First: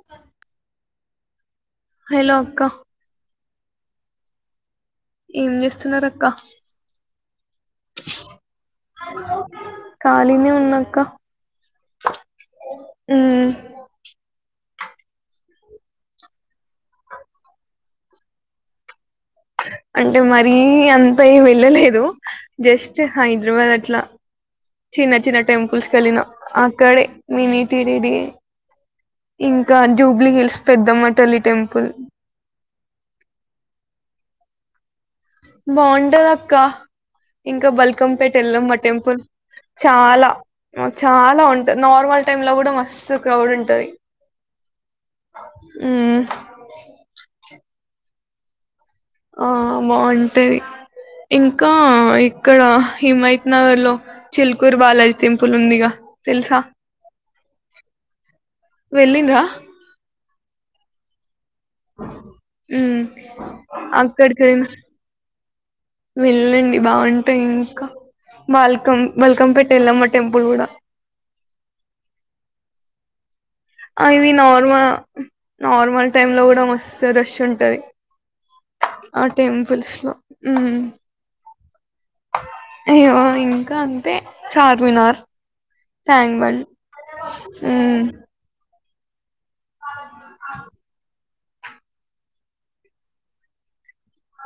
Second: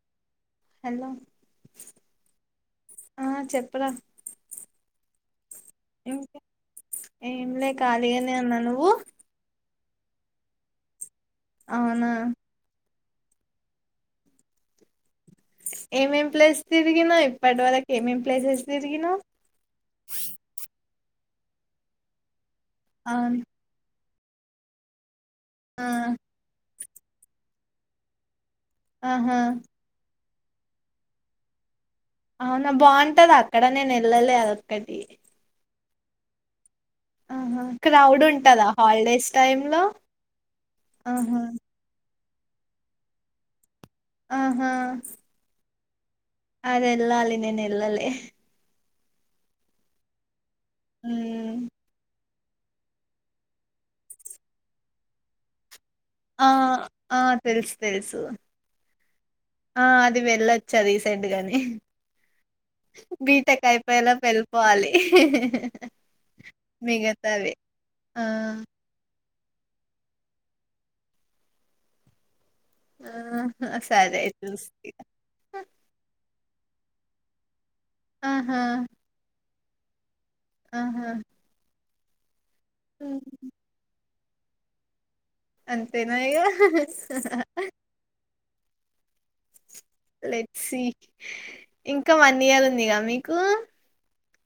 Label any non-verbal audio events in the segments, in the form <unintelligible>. ఆహ్. హలో. అక్క ఏం చేస్తున్నారు అక్క ఇంకా ఏంలే ఖాళీగానే ఉన్నా నువ్వు కాలినే ఉన్నక్క అవునా ఉమ్ ఏమేం ప్లేస్ తిరిగినవ్ అనే ఇప్పటి వరకు ఏమేం ప్లేసెస్ తిరిగినవ్ అంటే మరీ అంత ఏం వెళ్ళలేదు జస్ట్ అవును హైదరాబాద్లా. చిన్న చిన్న ఆ టెంపుల్స్ కి వెళ్ళినా అక్కడే మినీటిడిడి. ఆహా ఇంకా జూబ్లీ హిల్స్ పెద్దమ్మతల్లి టెంపుల్. అవునా బాగుంటద అక్కడ నేను వెళ్ళలే అది ఒక్కటి. బాగుంటదాక్క. ఇంకా క్రౌడ్ బల్కంపేట ఉంటదా వెళ్ళమ్మ టెంపుల్ హాలిడేస్ టైమ్ లో చాలా ఆహా చాలా ఉంటంది నార్మల్ టైమ్ లో కూడా మస్తు క్రౌడ్ ఉంటది ఆహా ఉమ్ వేళలే ఆ బాగుంటది ఉమ్ ఇంకా ఇక్కడ హిమయత్ నగర్ లో చిల్కూరు బాలాజీ టెంపుల్ ఉందిగా ఆ తెలుసా ఆ తెలుసు తెలుసు వెళ్ళిండ్రా ఆ ది వెళ్ళొచ్చా రీసెంట్ గానే ఉమ్ బీటెక్ ఐపోయేలోపు అక్కడికి వెళ్ళిన వెళ్ళిపోవాలి వెళ్ళండి బాగుంటాయి మిగతావి ఇంకా ఆ బాలకం బల్కంపేట వేలమ్మ టెంపుల్ కూడా ఆ అవి నార్మ నార్మల్ టైమ్ లో కూడా మస్తు రష్ ఉంటది ఆహా టెంపుల్స్లో ఆహా అయ్యో హ్మ్. ఇంకా అంతే చార్మినార్ అంతేనా ట్యాంగ్ ఇగ బాండ్ మ్ లెట్ సీ ఇంకా వన్ ఇయర్ ఉందిగా మీకు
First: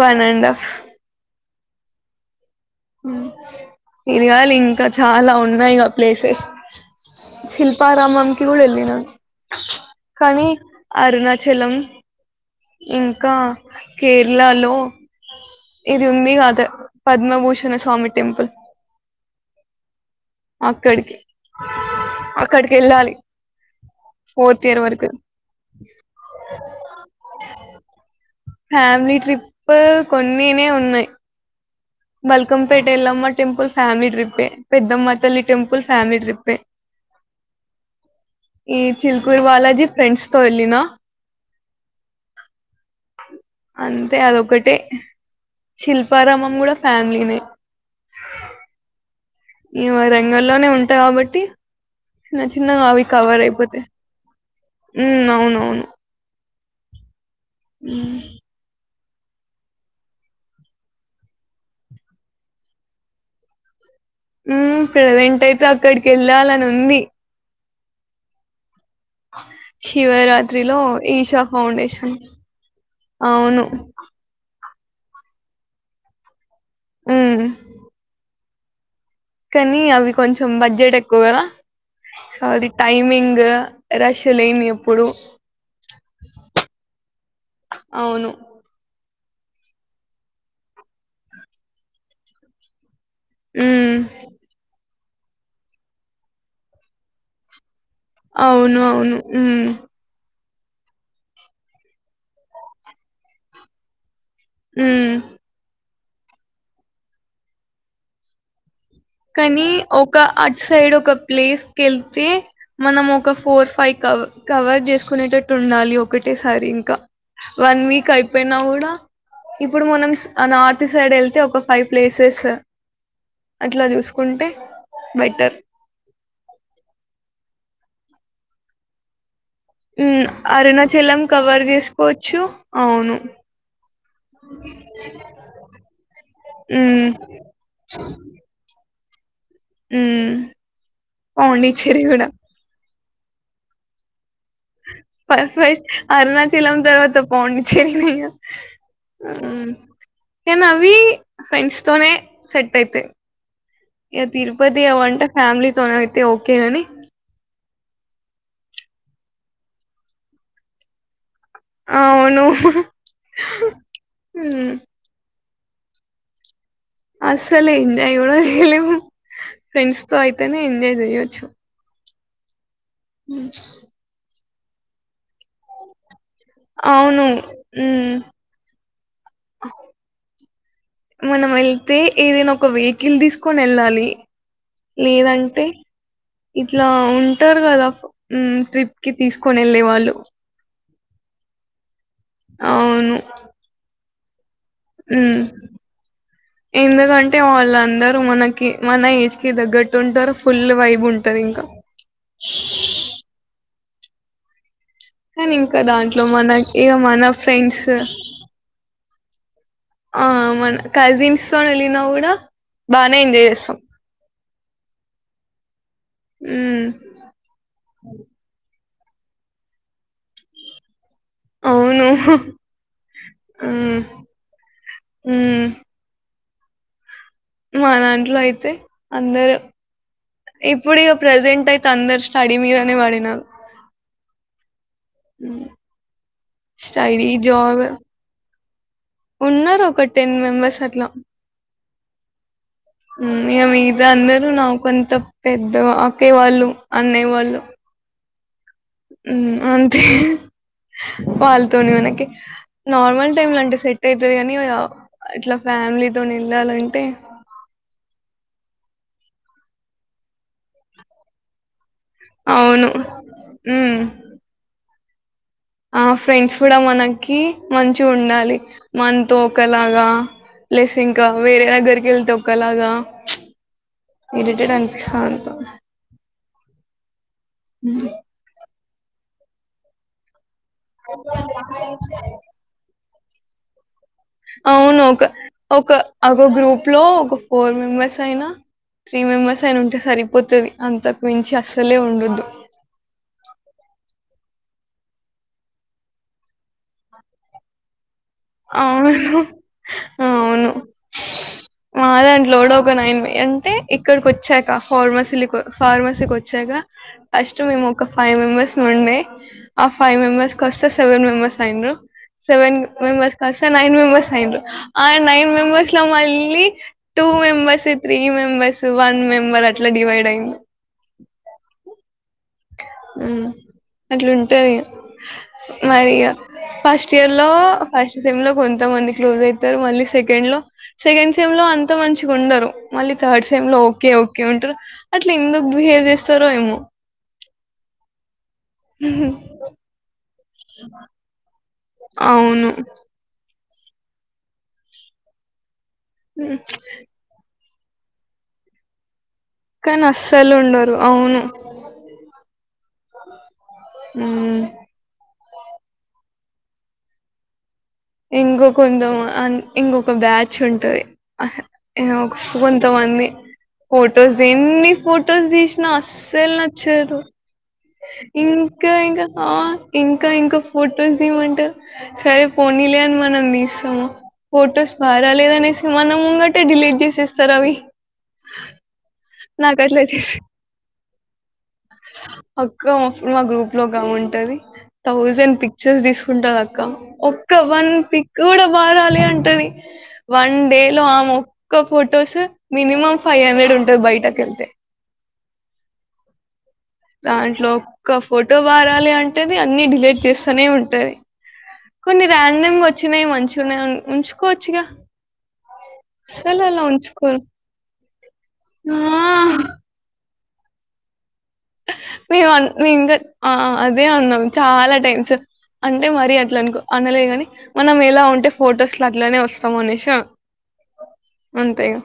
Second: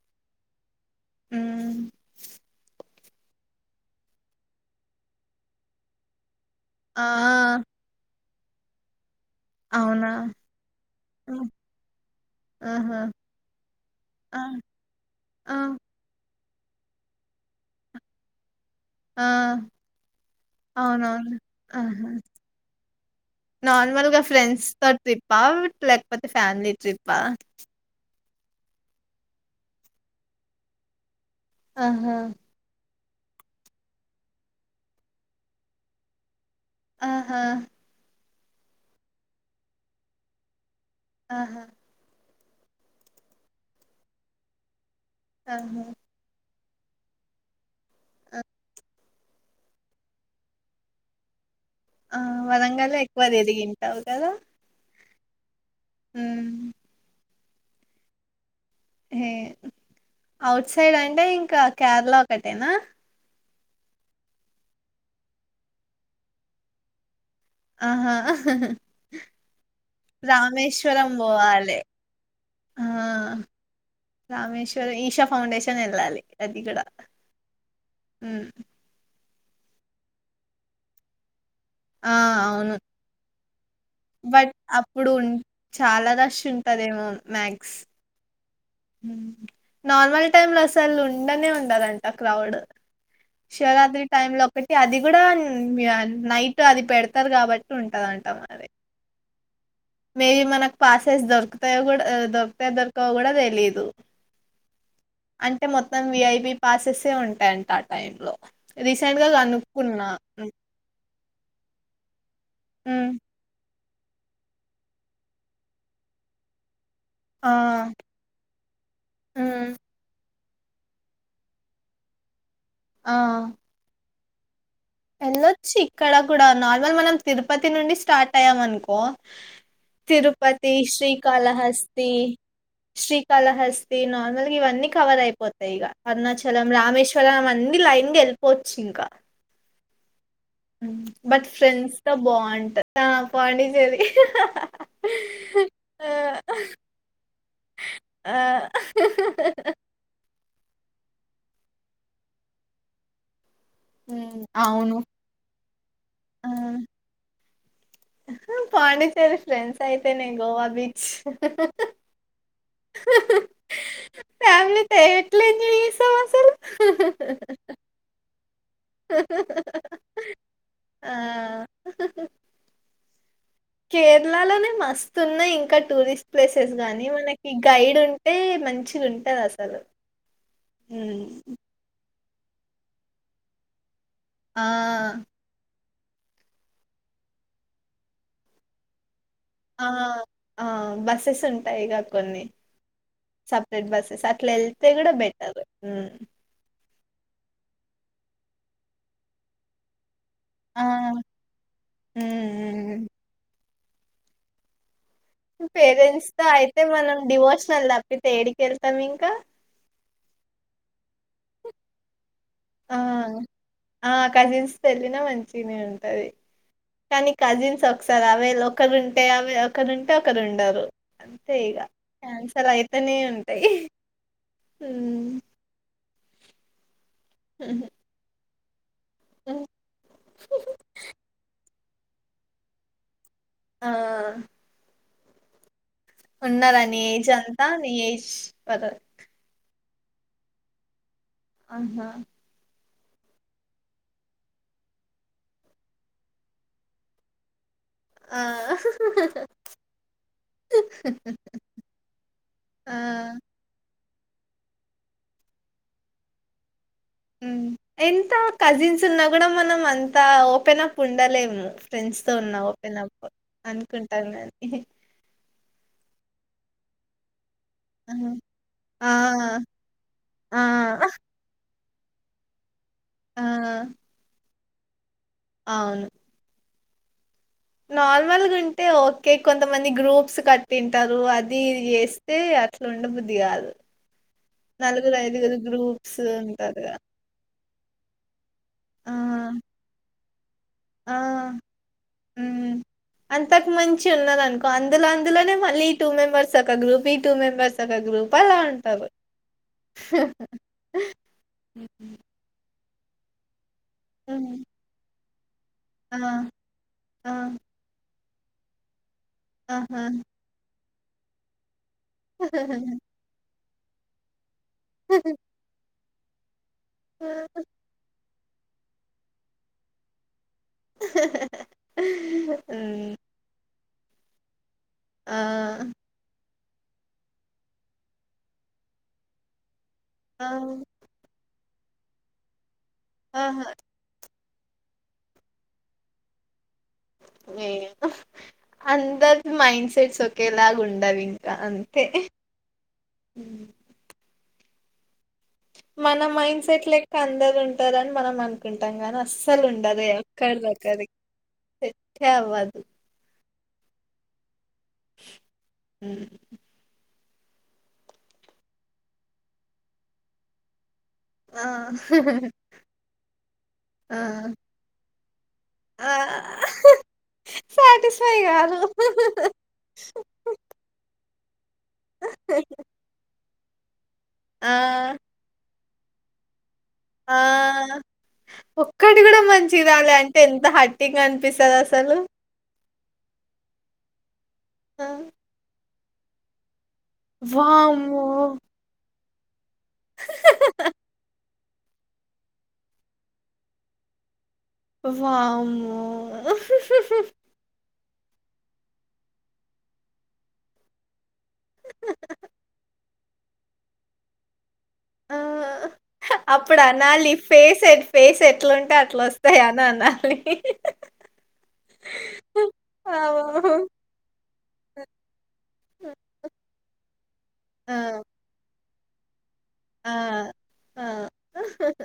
వన్ అండ్ ఆఫ్ హ్మ్. తిరగాలి ఇంకా చాలా ఉన్నాయిగా ప్లేసెస్ ఆ శిల్ప రామం కి కూడా వెళ్లినా అవునా కానీ హ్మ్. అరుణాచలం ఆహా ఇంకా ఆ కేరళ లో ఆ ఇది ఉంది గా పద్మభూషణ స్వామి టెంపుల్ ఆ అక్కడికి అవునవును అక్కడికి ఎళ్ళాలి నార్మల్ గా ఫ్రెండ్స్ తో ట్రిప్ప లేకపోతే ఫ్యామిలీ ట్రిప్ప ఫ్యామిలీ ట్రిప్ కొన్నినే ఉన్నాయి ఆహా బల్కంపేట ఎల్లమ్మ టెంపుల్ ఫ్యామిలీ ట్రిప్యే పెద్దమ్మ తల్లి టెంపుల్ ఫ్యామిలీ ట్రిప్పే ఆహా ఈ చిలుకూర్ బాలాజీ ఫ్రెండ్స్ తో వెళ్ళిన ఆహా అంతే అదొకటే ఆహా శిల్పారామం కూడా ఫ్యామిలీనే ఈ వరంగల్ లోనే ఉంటా కాబట్టి ఆ చిన్న చిన్నగా వరంగల్లో అవీ ఎక్కువ కావర్యిపోతే తిరిగింటావు అవునవును మ్ మ్ ఏ ఔట్ సైడ్ అంటే ఇంకా కేరళ ఒకటేనా ఉమ్ ప్రెజెంట్ అయితే అక్కడికి వెళ్ళాలని ఉంది. ఆహా శివరాత్ర్రిలో రామేశ్వరం ఈశా పోవాలి ఫౌండేషన్ ఆ అవును రామేశ్వరం ఈషా ఫౌండేషన్ ఏళ్ళాలి అది గుడా ఉమ్ కానీ అవి కొంచెం బడ్జెట్ ఎక్కువ గదా ఆ! సో అది అవును. టైమింగ్ రష్ బట్ లేని ఎప్పుడు అప్పుడు ఉంట్ చాలా రష్ ఉంటదేమో మ్యాక్స్ అవును నార్మల్ టైమ్ లో అసలు ఉండనే ఉండదంట క్రౌడ్ ఉమ్ శివరాత్రి టైం లో ఒకటి అది గూడ మి నైట్ అది పెడతారు కాబట్ ఉంటదంట మరి అవును అవును ఉమ్ మేయి మనక్ పాసెస్ దొరుకుతయో గూడ ఆ దొరుకతాయో దొరకవొ గూడ తెలీదు ఉమ్ అంటే మొత్తం విఐపి పాసెస్సే ఉంటాయంట ఆ టైం లో రీసెంట్ గా కానీ కనుక్కున్నా ఒక అట్ సైడ్ ఒక ప్లేస్ కి వెళ్తే మనం హ్మ్ ఒక ఫోర్ ఫైవ్ కవ కవర్ చేసుకునేటట్టు ఉండాలి ఒకటేసారి ఇంకా ఆ వన్ వీక్ అయిపోయినా గుడా హ్మ్ ఇప్పుడు మనం స్ ఆ నార్త్ సైడ్ వెళ్తే ఒక ఫైవ్ ప్లేసెస్ ఆ ఇట్లా చూసుకుంటే బెటర్ వెళ్ళొచ్చు ఇక్కడ కూడా నార్మల్ మనం తిరుపతి నుండి స్టార్ట్ అయ్యాం అనుకో ఉమ్ తిరుపతి అరుణాచలం కవర్ శ్రీకాళహస్తి చేసుకోవచ్చు అవును శ్రీకాళహస్తి నార్మల్ ఇ వన్నీ కవర్ అయిపోతాయి ఇగ. అరుణాచలం ఉమ్ రామేశ్వరం అవన్నీ లైన్ గ ఎల్పోవచ్చు ఇంకా ఉ బట్ ఫ్రెండ్స్ తో బాగుంటది. ఆ పాండి చేది హ హ పర్ఫెక్ట్ అరుణాచలం తర్వాత పాండి చెర్రీనే గ ఆ కానీ అవి ఫ్రెండ్స్ తోనే సెట్ అయితయి ఇగ ఉమ్, తిరుపతి అవును అవంటే ఫ్యామిలీతోనే అయితే ఓకే ఆహా! గాని పాండిచ్చేరి ఫ్రెండ్స్ అయితేనే గోవా బీచ్ అవును ఉ లెన్ని ఎస్తం అసలు అస్సలే ఎంజాయ్ గూడ చే లెవ్వు ఫ్రెండ్స్ తో అయితేనే ఎంజాయ్ ఆ! చెయ్యొచ్చు కేరళలోనే మస్తు ఉన్నాయి ఇంకా టూరిస్ట్ ప్లేసెస్ గానీ అవును మనకి గైడ్ హ్మ్ ఉంటే మంచిగ ఉంటది అసలు మనమ్ ఎళ్తే ఏదైనా ఒక వెహికల్ తీసుకొని వెళ్ళాలి ఆ! లేదంటే ఇట్లా ఉంటారు గదా మ్ ట్రిప్ కి తీసుకొని ఏళ్ళే వాళ్ళు బస్సెస్ ఉంటాయి గ కొన్ని అవును సపరేట్ బస్సెస్ అట్లా ఎల్ తే గూడ బెటర్ కంటే వాళ్ళందరూ మనకి మన ఏజ్ కి దగ్గట్టు ఉంటరు. ఫుల్ ఆ! వైబ్ ఉంటది ఇంకా హ్మ్. హ్మ్. కానీ ఇంకా దాంట్లో పేరెంట్స్ తో మన అయితే ఇగ మనం మన ఫ్రెండ్స్ డివోషనల్ తప్పితే ఏడీకి వెళ్తాం ఇంకా ఆ మన కజిన్స్ తో వెళ్ళినా గూడ బానే ఆ! ఎంజాయ్ చేస్ ఆ కజిన్స్ తో ఎల్లిన మంచిగ నే ఉంటది. ఉమ్ కానీ కజిన్స్ ఒకసారి అవేల్ ఒకరుంటే అవె ఒకరుంటే ఒకరు ఉండరు. అంతే ఇగ అవును క్యాన్సల్ అయితేనే ఉంటాయి ఉమ్ హుమ్ ఉమ్ మా దాంట్లో అయితే అందరు ఇప్పుడు ఇగ ప్రజెంట్ అయితే త అందర్ స్టడీ మీదనే పడినారు ఆ ఉమ్ వుండదండి నీ ఏజ్ ఎంత నీ ఏజ్ పదక్ ఉన్నారు ఒక టెన్ మెంబెర్స్ అట్లా ఆహా ఉ ఇక మీద అందరూ నా కొంత పెద్ద అక్కయ్ వాళ్ళు అన్నే వాళ్ళు ఆ ఉమ్ అంతే వాళ్ళతోని మనకి ఆ నార్మల్ టైమ్ లో అంటే సెట్ అయితది కాని అట్లా ఫ్యామిలీతోని వేళల అం ఉ ఎంత కజిన్స్ ఉన్నా కూడా మనం అంత ఓపెన్ అప్ ఉండలేము ఫ్రెండ్స్ తో ఉన్నా అవును. ఓపెన్ అప్ హ్మ్. అనుకుంటామ్ గాని ఆ ఫ్రెండ్స్ కూడా మనకి మంచి ఆ ఉండాలి ఆ మన తో ఒకలాగా ఆ ప్లస్ ఇంకా వేరే దగ్గరి కేళ్త ఒకలాగా ఆ ఇరిటేట్ అనిపిస్త అవును నార్మల్గా ఉంటే ఓకే కొంతమంది గ్రూప్స్ కట్ తింటారు అది ఇది చేస్తే అట్లు ఉండ బుద్ది కాదు అవును నలుగురు ఒక ఐదుగురు ఒక గ్రూప్స్ ఒక గ్రూప్ ఉంటారుగా లో ఫోర్ మెంబెర్స్ అయినా ఆ త్రీ మెంబెర్స్ అయిన ఉంటే సరిపోతది ఆ అంతకుమించి అసలే ఉండదు ఉమ్. అంతకు మించి ఉన్నదనుకో అందులో అందులోనే మళ్ళీ ఈ టూ మెంబర్స్ ఒక గ్రూ ఈ టూ మెంబర్స్ ఒక గ్రూప్ ప్పలా అంటారు అవును. అవును. ఓపెన్ అయింది అంటే ఇక్కడికి వచ్చాక ఫార్మసిలి ఆ ఫార్మసీకి వచ్చాక ఆ ఫస్ట్ మేము ఒక ఫైవ్ మెంబెర్స్ ఉండే ఆ ఆహా ఫైవ్ మెంబర్స్ కస్తే సెవెన్ మెంబర్స్ అయిన్ర సెవెన్ మెంబర్స్ కాస్త నైన్ మెంబెర్స్ అయిన్ర ఆ నైన్ మెంబెర్స్ లో మళ్ళీ two members three three members one member అట్లా డివైడ్ అయింది ఉమ్, ఉ అట్లుంటదిగ ఆ మరీగా ఫస్ట్ ఇయర్ లో ఫస్ట్ సెమ్ లో కొంతమంది క్లోజ్ అయితరూ మళ్ళీ ఆ సెకండ్ లో సెకండ్ సెమ్ లో అంత మంచిగా ఉండరు మళ్ళీ థర్డ్ ఆహా సెమ్ లో ఓకే ఓ కే ఉంటారు అట్లా ఎందుకు బిహేవ్ చేస్తారో ఏమో ఏ అందరి మైండ్ సెట్స్ ఒకేలాగా ఉండవు ఇంకా అంతే అవును ఉ మన ఉమ్. మైండ్ సెట్ లెక్క అందరు ఉంటారని మనం అనుకుంటాం గాని అస్ సలు కానీ ఉండరు అస్సలు కద క ఉండరు క్వదు అవును ఒకర్ ఒకరిది <unintelligible> ఉమ్ ఉమ్. ఇంకో కొంద మా ఇంకొక బ్యాచ్ ఉంటది ఆ కొంతమంది ఆ ఫొటోస్ ఎన్ని ఫో టోస్ తీసిన ఆ అసల్ నచదు సాటిస్ఫై కాదు ఇంకా ఇంకా ఆ ఇంకా ఇంకా ఫొటోస్ తీమంటారు సరే పోనీలే అని మనందిస్తాము ఆ ఫొటోస్ బరలేదనేసి మన ముంగటె డిలీట్ ఆ చేసేస్తారు అవి ఒక్కటి కూడా మంచి నాకు అట్లా రాలే చేసి అంటే ఎంత హట్టింగ్ అన్ పిస్తది అసలు క్వ మా గ్రూప్ లో గామే ఉంటది ఆ. థౌజండ్ పిక్చర్స్ తీసుకుంటాది అ క ఒక్క వన్ వామ్మో పిక్ కూడా బారాలె అంటది వన్ డే లో ఆ ఒక్క ఫొటోస్ మినిమం ఫైవ్ హండ్రెడ్ ఉంటది బయటకు వెళ్తే వామ్మో దాంట్లో ఒక్క ఫోటో బాగారాలే అంటది అన్ని డిలీట్ చేస్తనే ఉంటది కొన్ని ర్యాండమ్ గా వచ్చినాయి మంచిగనే ఉన్నయి ఉంచుకోవచ్చుగా ఆ అస్సలు అప్పుడు అలా అనాలి ఉంచుకోరు. ఫేస్ ఫేస్ ఎట్లుంటే ఆ! అట్లా వస్తాయని అనాలి మేము మే ఇంకా ఆ అదే అన్నం చాలా టైమ్స్ అంటే మరీ అట్లా అనుకో అనలేగాని ఆ మనం ఎలా ఉంటే ఫొటోస్ల అట్లనే వస్ స్తం అనేషి ఆ అంతే ఇగ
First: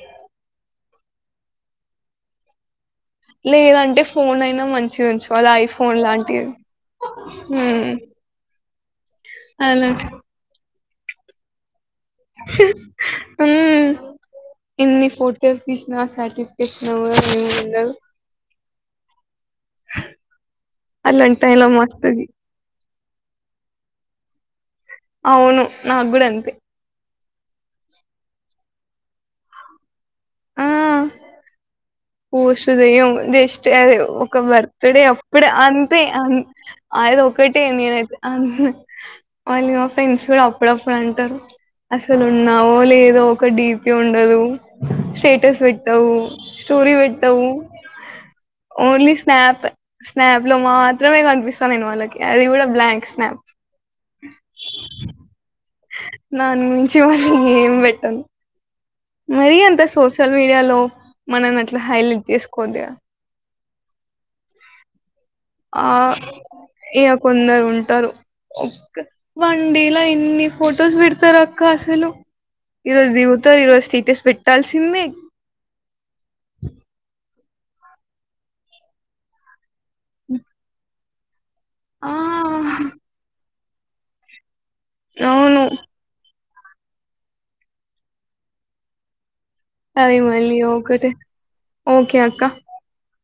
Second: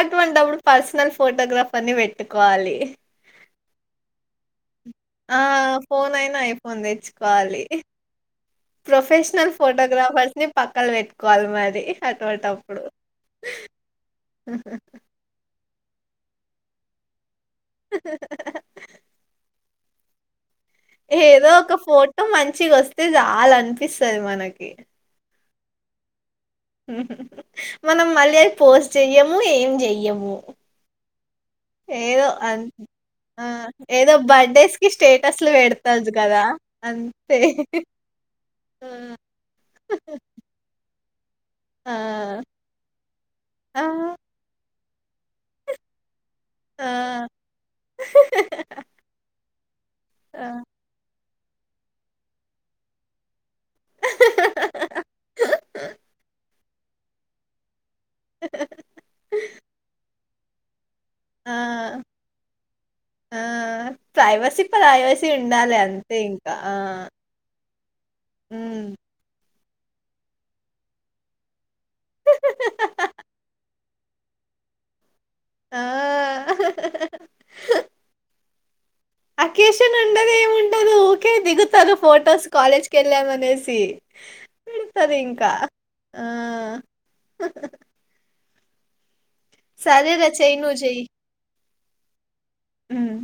అటువంటప్పుడు పర్సనల్ ఫోటోగ్రాఫర్ని పెట్టుకోవాలి లేదంటే ఫోన్ అయినా మంచి చ ఆ ఉంచుకోవాలి ఐఫోన్ ఫోన్ అయినా లాంటివి ఐఫోన్ తెచ్చుకోవాలి ఉమ్ ప్రొఫెషనల్ ఫోటోగ్రాఫర్స్ ని పక్కల పెట్టుకోవాలి మరి అటువంటప్పుడు ఉమ్ ఎన్ని ఫోటోస్ ఇష్ తీసిన నా సాటిస్ఫాక్షన్ ఓ అలాంటి ఏదో టైమ్‌లో ఒక మస్తు ఫోటో మంచిగా వస్తే చాలనిపిస్తది మనకి అవును నాకు గుడ అంతే మనం మళ్ళీ అ పోస్ట్ చెయ్యము ఏం చెయ్యము ఏదో అన్ పోస్టు చేయం ఆ జస్ట్ అది ఏదో ఒక బర్త్డేస్ కి బర్త్డే అప్పుడే స్టేటస్లు అంతే పెడతారు అ కదా అది అంతే ఒక్కటే నేనైతే అ మళ్ళీ మా ఫ్రెండ్స్ కూడా అప్పుడప్పుడు ప్పుడ అంటారు ఆ అసలు ఉన్నావో లేదో ఒక ఆ ఆ డిపీ ఉండదు స్టేటస్ పెట్టవు ఆ స్టోరీ పెట్టవు ఓన్లీ స్నాప్ ఆ స్నాప్ లో మాత్రమే కనిపిస్తా నేను వాళ్ళకి అది కూడా బ్లాంక్ స్నాప్ దాని నుంచి మళీ ఏం పెట్ అం మరి అంత సోషల్ మీడియాలో ఆ! మనని అట్లా హైలైట్ చేసుకోవద్దు గా ప్రైవసి ప్రైవసి ఆ ఇగ కొందరుంటారు హ్మ్ వన్డేలా ఇన్ని ఫొటోస్ పెడతారు అక్క అసలు ఈ రోజు దిగుతరు ఈ రోజు స్టేటస్ పెట్టాల్సిందే ఆ అకేషను మ్ ఊకే దిగుతారు ఫొటోస్ కాలేజ్కెళ్ళామానేసి పెడతరు ఇంకా అవును ఆ అది సరేరా మళ్ళి చెయ్యి ఒకటే ఓకే అక్క ఉమ్